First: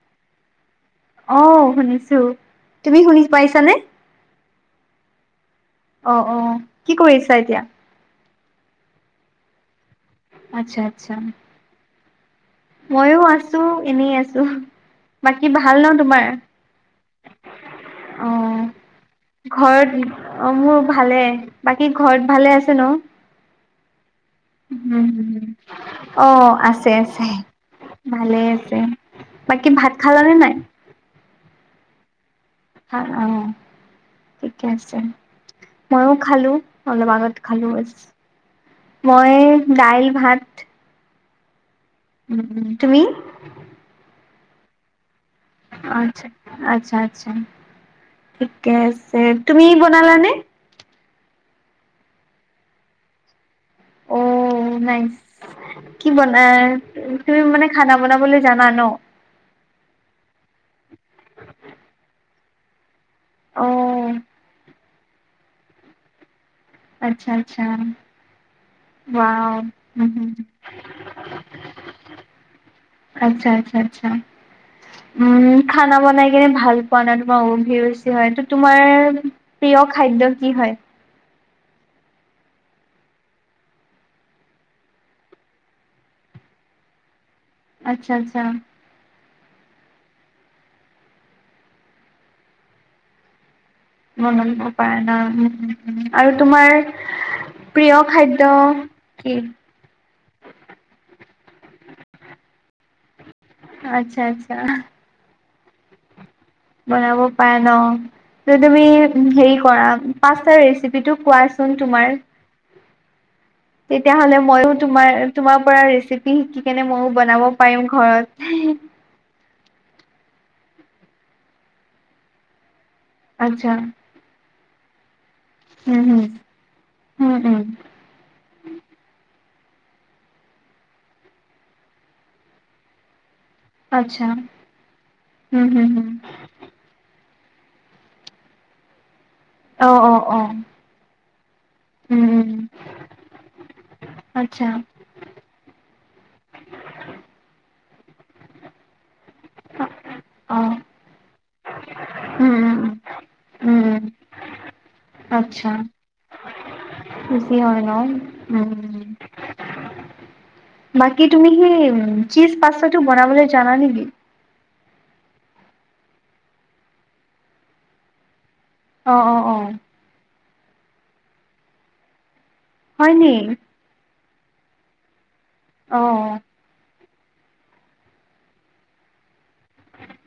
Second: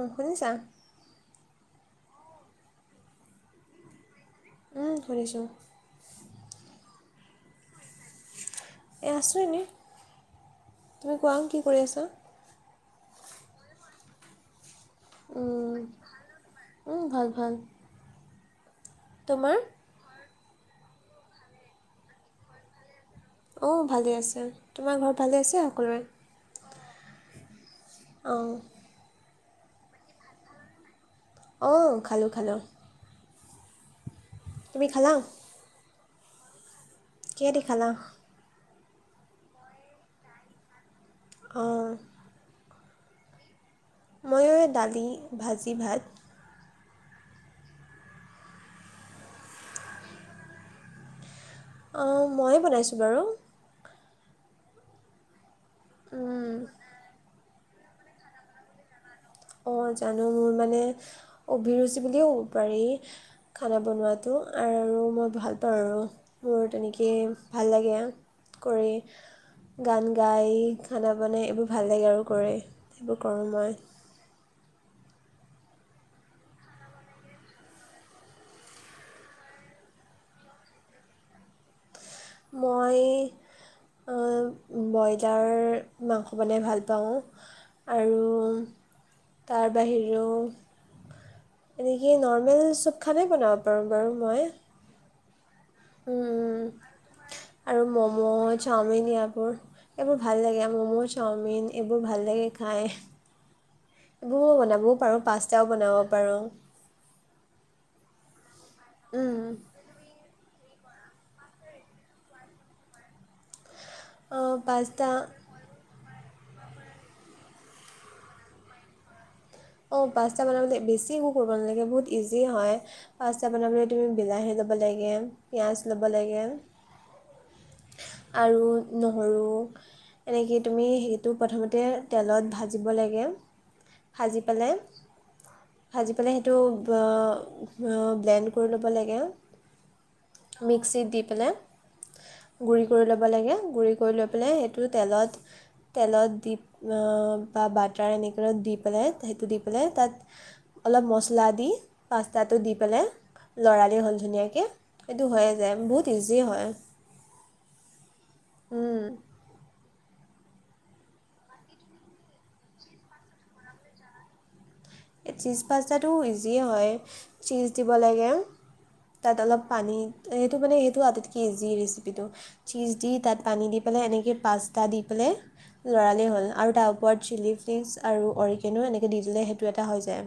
অ', শুনিছা? অঁ শুনিছো, তুমি শুনি পাইছানে? উম, শুনিছোঁ অ', অ', কি কৰি [unintelligible] এতিয়া? এ আছো এনে। আচ্ছা আচ্ছা। তুমি কোৱা কি কৰি আছা। মইয়ো আছো, এনেই আছো। বাকী ভাল উম, ন তোমাৰ? উম, ভাল ভাল অ' তোমাৰ ঘৰত অ' মোৰ ভালে বাকী, ঘৰত ভালে আছে ন? অ' ভালে আছে। তোমাৰ হম ঘৰত হম ভালেই আছে সকলোৰে অ' আছে। ছে আছে। ভালে অঁ আছে। বাকী ভাত খালানে নাই? অ', খালো খালো। হা অঁ, তুমি খালা? মইও খালো। অলপ আগত কিহেদি খালোঁ খালা [unintelligible] মই দাইল, ভাত। অ'। উম উম তুমি? মইও এ দালি ভাজি, ভাত। আচ্ছা আচ্ছা, ঠিকে আছে, তুমি বনালানে? অ' ময়ে বনাইছোঁ বাৰু। অ' নাইছ। কি উম, বনাই তুমি মানে খানা বনাবলৈ জানা ন? অঁ জানো মোৰ মানে অভিৰুচি বুলিয়ে ক'ব পাৰি। অ খানা বনোৱাতো আৰু মই ভাল পাওঁ আৰু মোৰ তেনেকেই আচ্ছা আচ্ছা ভাল লাগে কৰি ৱাও উম গান হুম গাই খানা বনাই এইবোৰ ভাল লাগে আৰু কৰি সেইবোৰ আচ্ছা কৰোঁ আচ্ছা মই আচ্ছা উম খানা বনাই কিনে ভাল পোৱা নাই তোমাৰ অভিৰুচি হয় ত তোমাৰ প্ৰিয় খাদ্য কি হয় মই বইলাৰ মাংস বনাই ভাল পাওঁ আচ্ছা আৰু আচ্ছা তাৰ বাহিৰেও এনেক নৰ্মেল চব খানায়ে বনাম ম পায় ন উম উম আৰু তোমাৰ আৰু প্ৰিয় ম'ম' খাদ্য চাওমিন কি এইাবোৰ এইবোৰ ভাল লাগে ম'ম' চা চাওমিন এইবোৰ ভাল লাগে খায় আচ্ছা আচ্ছা তাও বনাব পাৰোঁ বনাব পাৰা ন যে তুমি উম, হেৰি কৰা পাঁচটা ৰেষ্ট ৰেচিপিটো কোৱাচোন তোমাৰ তেতিয় হ'লে অঁ ময়ো পাষ্টা তোমাৰ তোমাৰ পৰা ৰেচিপু শিকি কেনে মইও বনাব পাৰিম ঘৰত অঁ পাঁচটামানৰ বেছি একো কৰিব নালাগে বহুত ইজি হয় পাচতা আচ্ছা বনাবলৈ তুমি বিলাহী লব লাগে পিঁয়াজ উম ল'ব হুম লাগে উম উম আৰু নহৰু এনেকে তুমি সেইটো প্ৰথমতে তেলত ভাজিব লাগে আত্ছা ভাজি পেলাই ভাজি পেলাই সেইটো ব্লেণ্ড কৰি ল'ব লাগে অ অ অ মিক্সিত দি পেলাই উম উম গুৰি কৰি ল'ব লাগে গুড়ি কৰি লৈ পেলাই আচ্ছা সেইটো তেলত তেলত দি বা বাট টা নিকলো দিপলে স দি পেলাই তাত অ উম অলপ মছলা দি পাস্তাটো দি উম উম। পেলাই উম লৰালই উম হ'ল ধুনীয়াকৈ সেইটো হৈয়ে আচ্ছা যায় বহুত ইজি হয় ইজি হয় ন উম বাকী তুমি সি উ চীজ পাাস্তাটো বনাবলৈ জানা নেকি এই চিজ পাস্তাটো ইজিয়ে হয় চিজ দিব লাগে অ অ তাত অ অলপ পানী সেইটো মানে সেইটো আটাইতকৈ ইজি ৰেচিপিটো চীজ দি হয় নি তাত পানী দি পেলাই এনেকৈ পাস্তা দি পেলাই অ। লৰালি হ'ল আৰু তাৰ ওপৰত চিলি ফ্লিক্ছ আৰু অৰিকেনো এনেকে দি দিলে সটো এটা হৈ যায়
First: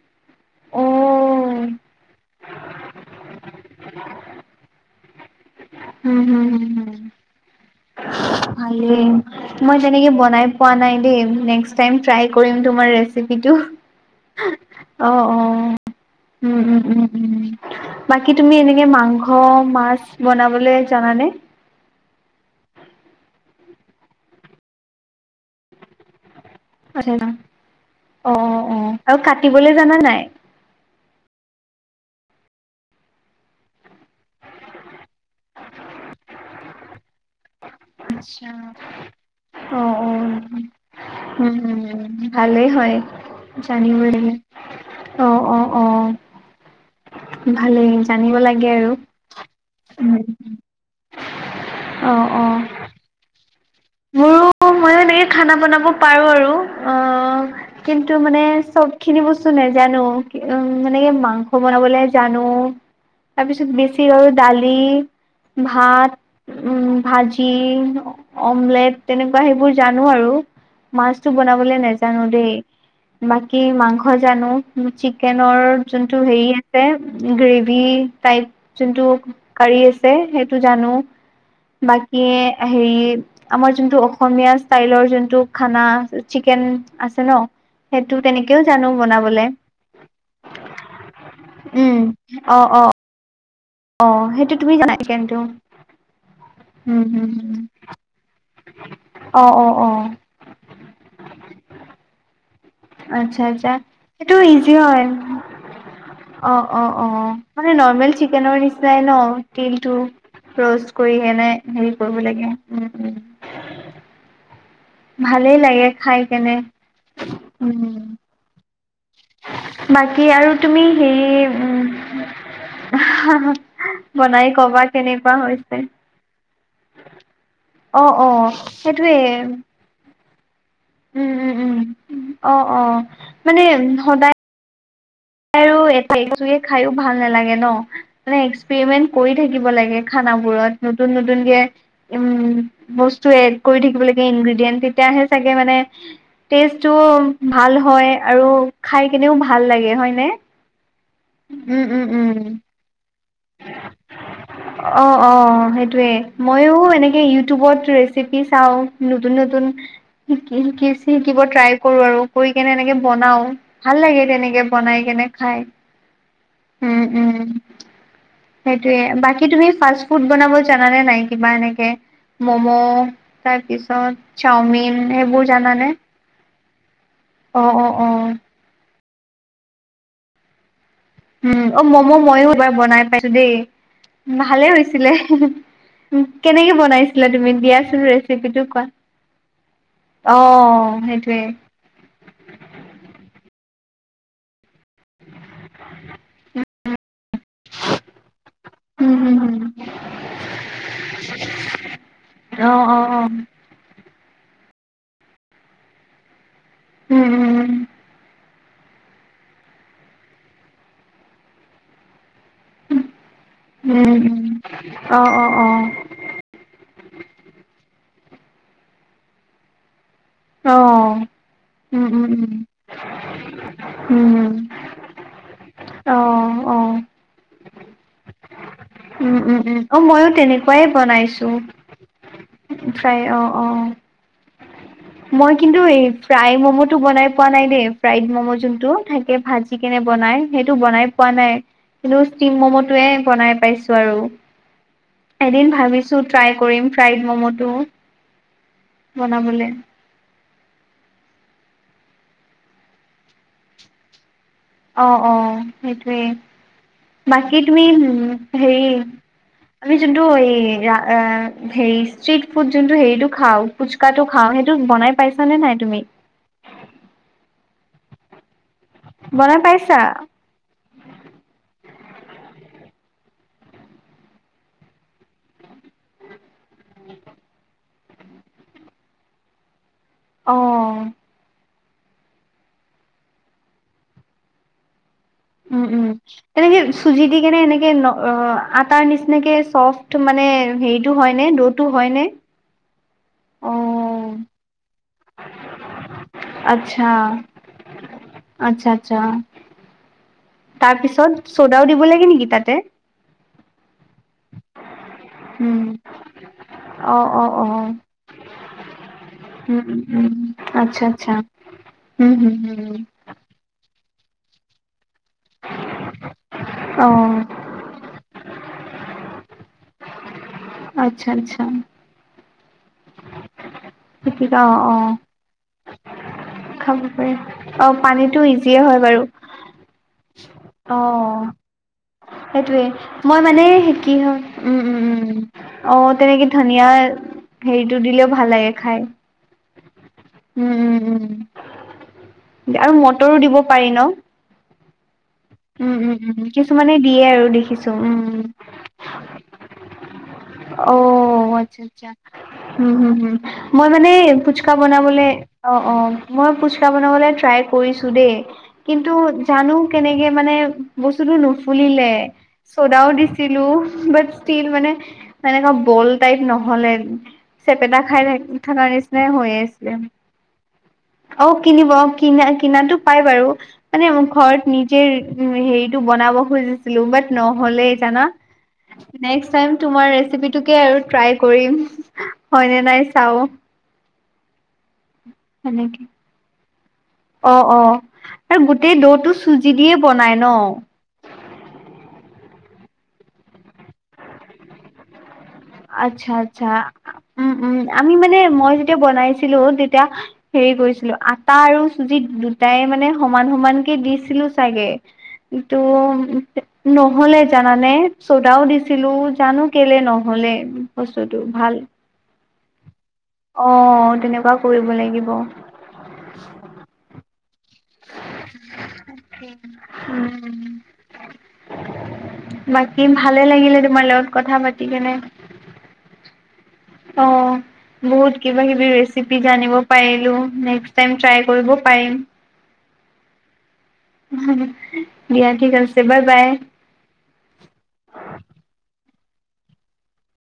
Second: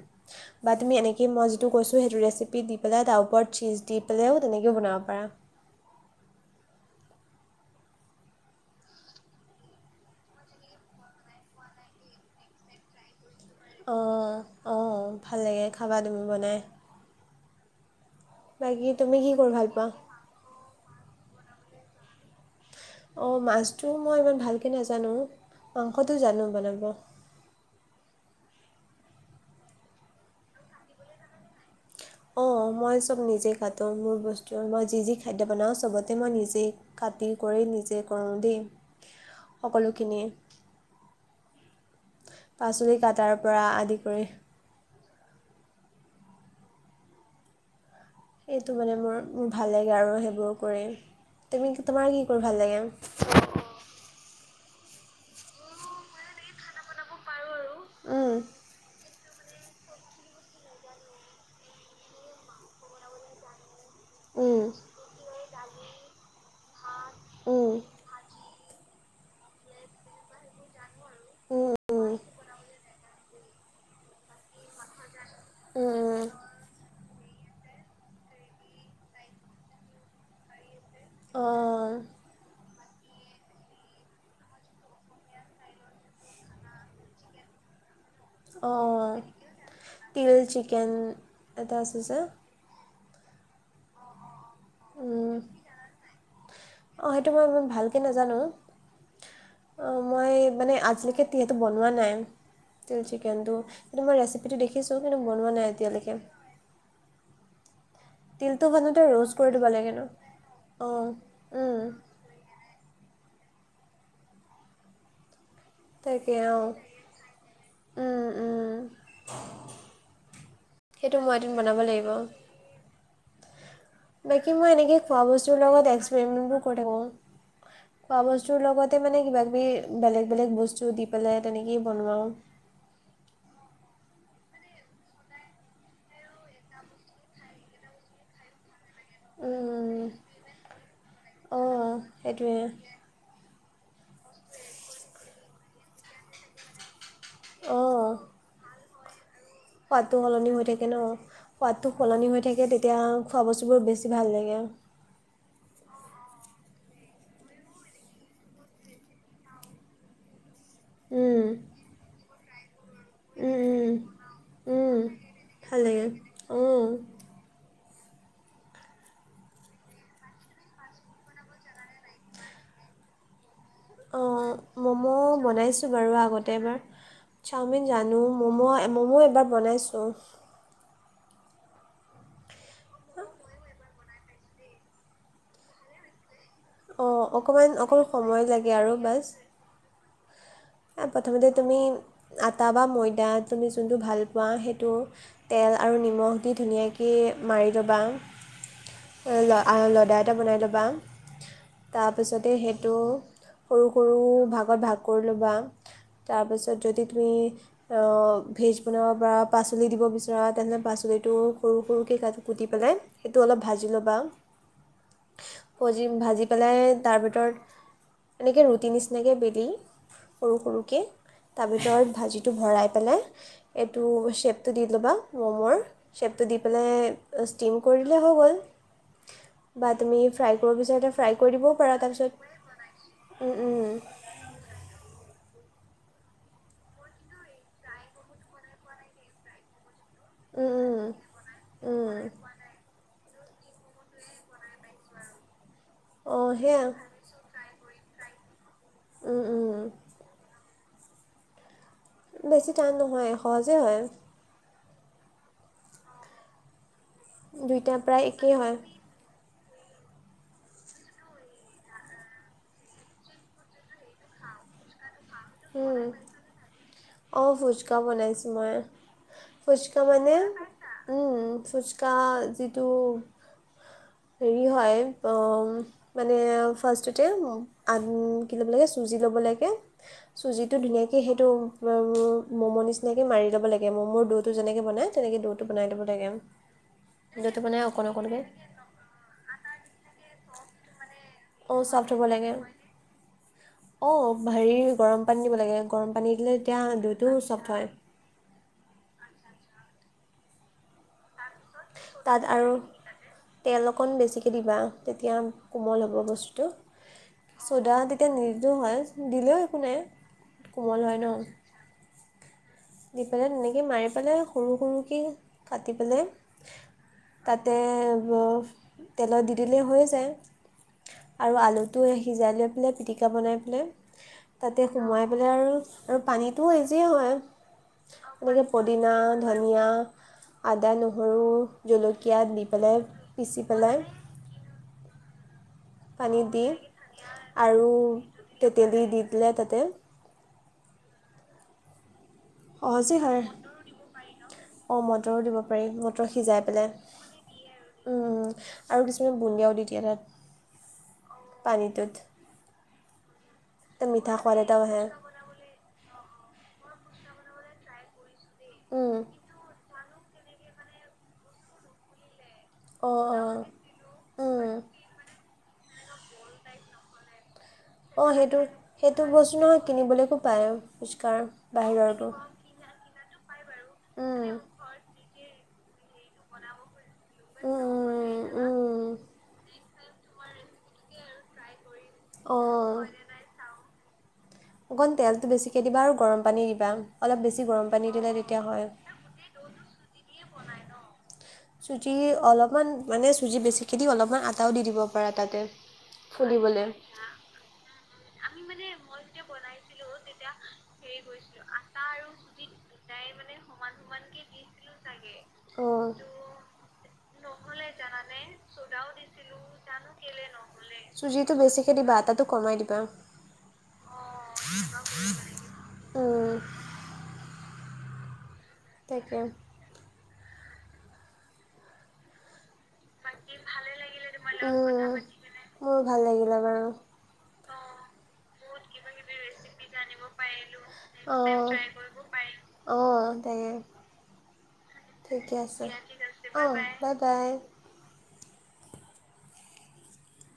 বা অ তুমি এনেকেই মই যিটো কৈছোঁ সেইটো ৰেচিপি দি পেলাই তাৰ ওপৰত চীজ দি পেলাইও তেনেকৈ বনাব পাৰা উম হম হম হম ভালেই মই তেনেকে বনাই পোৱা নাই দেই তমাৰ অঁ অঁ অ অ ভাল লাগে খাবা তুমি বনাই উম উম উম উম বাকী তুমি এনেকে বাকী তুমি মাংস কি কৰি ভাল পোৱা মাছ বনাবলৈ জানানে অ মাছটো মই ইমান ভালকে নাজানো মাংসটো জানো বনাবৰ আচ্ছা অ অ অ আৰু কাটিবলৈ জানা নাই অঁ মই চব নিজেই কাটো মোৰ বস্তু মই যি যি খাদ্য বনাওঁ চবতে মই নিজেই কাটি কৰি নিজে কৰোঁ া দেই অ অ সকলোখিনি উ ভালে হয় পাচলি কটাৰ পৰা জানি আদি বলে কৰি অ অ অ ভালে সেইটো মানে মোৰ মোৰ ভাল লাগে আৰু উম সেইবোৰ কৰি তুমি তোমাৰ অ কি কৰ অ ভাল লাগে সেনেকে খানা বনাব পাৰো আৰু অ কিন্তু উম মানে চব খিনি বস্তু ছ নাই জানো উ মানে কি মাংস বনাবলে জানো তাৰপিছত বেছি তিয়ৰ উম দালি ভাত উম ভাজি উম অমলেট তেনেকুৱা সেইবোৰ জানো আৰু মাছতটো উম বনাবলৈ উম নোজানো দেই বাকী মাংস জানো চিকেনৰ যোনটো উম হেৰি আছে গ্ৰেভি টাইপ যোনটো কাৰাী আছে সেইটো জানো অঁ বাকী হেৰি আমাৰ যোনটো অসমীয়া ষ্টাইলৰ যোনটো খানা চিকেন আছে ন সেইটো তেনেকেও জানো অঁ বনাবলে তিল চিকেন এটা আছে উম যে অ অ অ সেইটো তুমি জানা অঁ চিকেনটো উম সেইটো হম মই হম ইমান ভালকৈ নাজানো অ অ অ অঁ মই মানে আজিলৈকে যিহেতু বনোৱা নাই তিল আচ্ছা চিকেনটো আচ্ছা কিন্তু মই সেইটো ৰেচিপিটো ইজি দেখিছোঁ হয় কিন্তু বনোৱা নাই এতিয়ালৈকে অ অ অ মানে ন চেনৰ তিলটো নিিনাই সাধাৰণতে ন ৰোষ্ট কৰি দিব তিল লাগে ন অঁ কৰি হ উম, কৰিব ল উম ভাল ভালেই লাগে খাই তাকে কেনে, অঁ উম। বাকী আৰু তুমি সেইটো হেৰি মই এদিন উম। বনাব লাগিব উম হা হা বাকী মই এনেকে খোৱা বস্তুৰ লগত এক্সপেৰিমেণ্টবোৰ [unintelligible] অ', খোৱা অ', বস্তুৰ লগতে সেইটোৱে। মানে কিবা কিবি, বেলেগ বেলেগ বস্তু স্তু দি উম, পেলাই উম, তেনেকেই উম, বনোৱাও। অ', অ'। সদায় [unintelligible] খায়ো ভাল নালাগে ন, মানে এক্সপেৰিমেন্ট কৰি থাকিব লাগে উম, খানাবোৰত নতুন নতুনকে, অঁ উম সেইটোৱে বস্তু [unintelligible] কৰি থাকিব লে ইনগ্ৰেডিয়েন্ট তেতিয়াহে চাগে মানে, টেষ্টো ভাল হয়, অঁ আৰু খাই কেনেও ভাল ভাল লাগে হয় ন? [unintelligible] হৈ থাকে ন সোৱাদতো সলনি হৈ থাকে তেতিয়া অ খোৱা বস্তুবোৰ বেছি ভাল লাগে অঁ টোৱে ময়ো এনেকে ইউটিউবত ৰেচিপি চাও নতুন নতুন শিকি শিকি শিকিব উম, ট্ৰাই কৰো আৰু কৰি কেনে এনেকে বনাও উম, উম, ভাল লাগে তেনেকে উম, বনাই কেনে, খাই, ভাল লাগে উম উম। সেইটোৱে বাকী তুমি ফাষ্ট ফুড বনাব জানানে নাই? কিবা এনেকে, মম' তাৰপিছত অঁ চাওমিন ম'ম' সেইবোৰ বনাইছোঁ জানানে বাৰু আগতে এবাৰ অ', চাওমিন অ', জানো অ', ম'ম' ম'ম' এবাৰ বনাইছোঁ। উম অ মম' ময়ো এবাৰ বনাই পাইছো দেই ভালে হৈছিলে। কেনেকে অঁ বনাইছিলা তুমি অকণমান দিয়াচোন অকণ সময় ৰেচিপিটো লাগে কোৱা, আৰু বাছ অঁ প্ৰথমতে তুমি আটা বা ময়দা তুমি যোনটো ভাল পোৱা সেইটো তেল আৰু নিম নিমখ দি ধুনীয়াকে মাৰি লবা, উম, হুম, হুম। আ লডা এটা বনাই লবা তাৰপিছতে অ', সেইটো অ', অ', সৰু সৰু ভাগত ভাগ কৰি লবা। তাৰ পিছত যদি উম, তুমি উম, [unintelligible] ভেজ বনাব পৰা পাচলি দিব বিচৰা তেনেহ'লে পাচলিটো সৰু সৰুকৈ কাট [unintelligible] কুটি পেলাই সেইটো অলপ ভাজি উম, ল'বা, উম। উম। অ', অ', ভজি অ', ভাজি পেলাই তাৰ ভিতৰত এনেকৈ ৰুটিৰ নিচিনাকৈ বেলি সৰু সৰুকৈ অ', তাৰ উম, ভিতৰত উম, ভাজিটো ভৰাই পেলাই এইটো উম, উম, শ্বেপটো দি ল'বা মমৰ শ্বেপটো দি অ', অ'। পেলাই ষ্টিম কৰি দিলেই হৈ গ'ল উম, উম, উম, বা অ', তুমি মইয়ো ফ্ৰাই কৰিব তেনেকুৱাই বিচাৰিলে ফ্ৰাই বনাইছো কৰি দিবও পাৰা তাৰপিছত ফ্ৰাই [unintelligible] অ', উম অ'। উম মই কিন্তু এই ফ্ৰাই ম'ম' টো বনাই পোৱা নাই দেই ফ্ৰাইড ম'ম' যোনটো থাকে ভাজি কেনে বনাই উম, সেইটো উম, বনাই পোৱা নাই কিন্তু উম। ষ্টিম ম'ম' য়ে বনাই পাইছো আৰু--এদিন ভাবিছো অ', ট্ৰাই সেয়া। কৰিম ফ্ৰাইড ম'ম' টো উম, বনাবলৈ উম। বেছি টান নহয় সহজেই হয় অ অ সেইটোৱেই বাকি দুইটা তুমিম প্ৰায় একেই হয়। হেৰি আমি যোনটো এই আহ-আহ হেৰি ষ্ট্ৰিট ফুড যোনটো হেৰিটো খাওঁ ফুচকাটো খাওঁ সেইটো বনাই পাইছা নে নাই তুমি অঁ ভুচকা বনাইছোঁ মই বনাই পাইছা? ফুচকা মানে উম ফুচকা [unintelligible] কা যিটো হেৰি হয় উম মানে ফাৰষ্ট টে ম [unintelligible] আ কি ল'ব লাগে চুজি ল'ব লাগে চুজিটো অ', ধুনীয়াকৈ সেইটো মম' নিচিনাকৈ মাৰি ল'ব লাগে ম'মোৰ দৌটো যেনেকৈ বনায় তেনেকৈ ড'টো উম বনাই ল'ব উম লাগে। তেনেকে চুজি দি ড'টো কেনে বনাই এনেকে অকণ অকণকৈ। [unintelligible] আটাৰ নিচিনাকে চফট মানে হেৰিটো হয় দৌো হয় ন অ' ভেৰি [unintelligible] গৰম পানী দিব লাগে গৰম পানী দিলে তেতিয়া আচ্ছা, দুইটো চফ্ট হয় আচ্ছা, আচ্ছা, তাৰপিছত চ'দাও দিব লাগে নেকি তাতে তেলোক কন বেছিকে দিবা তেতিয়া উম, কোমল হব বস্তু টো অ', অ', অ', ছ'ডা তেতিয়া নিদিলেও হয় দিলেও একো উম, নাই উম, উম, কোমল আচ্ছা, হৈ ন আচ্ছা, উম, হুম, হুম, দি পেলাই তেনেকে [unintelligible] পেলাই সৰু সৰুকৈ কাটি পেলাই অ', তাতে [unintelligible] তেলত দি দিলেই হৈ যায় আচ্ছা আৰু আচ্ছা আলুটো সিজ [unintelligible] নে পিটিকা বনাই পেলে পিটিকা তাতে অ অ সোমোৱাই পেলাই আৰু পানীটো‌ খাব ইজিয়ে পাৰি হয়, অ পানীটো এনেকে ইজিয়ে হয় পদিনা, বাৰু ধনিয়া, আদা, নহৰু অহ জলকীয়া দি সেইটোৱে, পেলাই মই পিচি মানে পেলাই কি হয়, উম‌ উম উম অহ তেনেকে পানীত দি ধুনীয়া আৰু হেৰিটো দিলেও ভাল লাগে তেতেলী খায়। দি দিলে তাতে উম উম উম আৰু মটৰো দিব পাৰি নহ'? অহ ম মটৰো দিব পাৰি। মটৰ সিজাই দিয়ে আৰু পেলাই দেখিছো উম‌ উম আৰু কিছুমান বুন্দিয়াও দি দিয়ে তাত অহ, আচ্ছা আচ্ছা পানীটোত হম হম হম মই তাত মানে মিঠা সোৱাদ ফুচকা এটাও আহে বনাবলে, অহ অহ মই ফুচকা বনাবলে ট্ৰাই কৰিছো দেই কিন্তু, জানো এনেকে মানে বস্তুটো নুফুলিলে। চ'দাও অঁ দিছিলো বাট ষ্টীল অঁ মানে এনেকুৱা বল টাইপ নহ'লে চেপেটা খাই অঁ থা সেইটো থাকাৰ নিচিনা সেইটো বস্তু হৈয়ে নহয় আছে, কিনিবলৈকো পায় ফুচকাৰ অ', কিনিব বাহিৰৰটো কিনা কিনাতো পাই বাৰু মানে উম ঘৰত নিজে হেৰি টো বনাব খুজিছিলো, বাট উম নহ'লেই জানা, উম উম নেক্সট টাইম তোমাৰ ৰেচিপিটোকে আৰু ট্ৰাই কৰিম। হয় নে অঁ নাই চাওঁ। অকণ তেলটো হয় বেছিকৈ দিবা নেকি, আৰু গৰম পানী দিবা অলপ বেছি অ', গৰম অ', পানী দিলে তেতিয়া আৰু হয় গোটেই দ'টো চুজি দিয়ে বনাই ন'। চুজি অলপমান মানে চুজি বেছিকৈ দি- দি অলপমান আটাও দি দিব পাৰা। তাতে আচ্ছা, আচ্ছা। ফুলিবলৈ উম, উম, আমি মানে মই যেতিয়া বনাইছিলো তেতিয়া হেৰি কৰিছিলো আটা আৰু চুজি দুটাই মানে সমান সমানকে দিছিলো চাগে কিন্তু' অ'। নহ'লে জানানে চদাও দিছিলো, জানো কেলে ন হ'লে বস্তুটো চুজিটো ভাল বেছিকে দিবা আটাটো কমাই দিবা অহ, তেনেকুৱা কৰিব লাগিব। উম তাকে। উম উম, লা ভালে লাগিলে তোমাৰ লগত কথা পাতি কেনে, মোৰো ভাল লাগিলে বাৰু। অ'। বহুত কিবা কিবি ৰেচিপি জানিব পাৰিলো, নেক্সট টাইম ট্ৰাই কৰিব অঁ পাৰিম। অঁ তাকে দিয়া ঠিক আছে, বাই বাই। অঁ বাই বাই। [inaudible]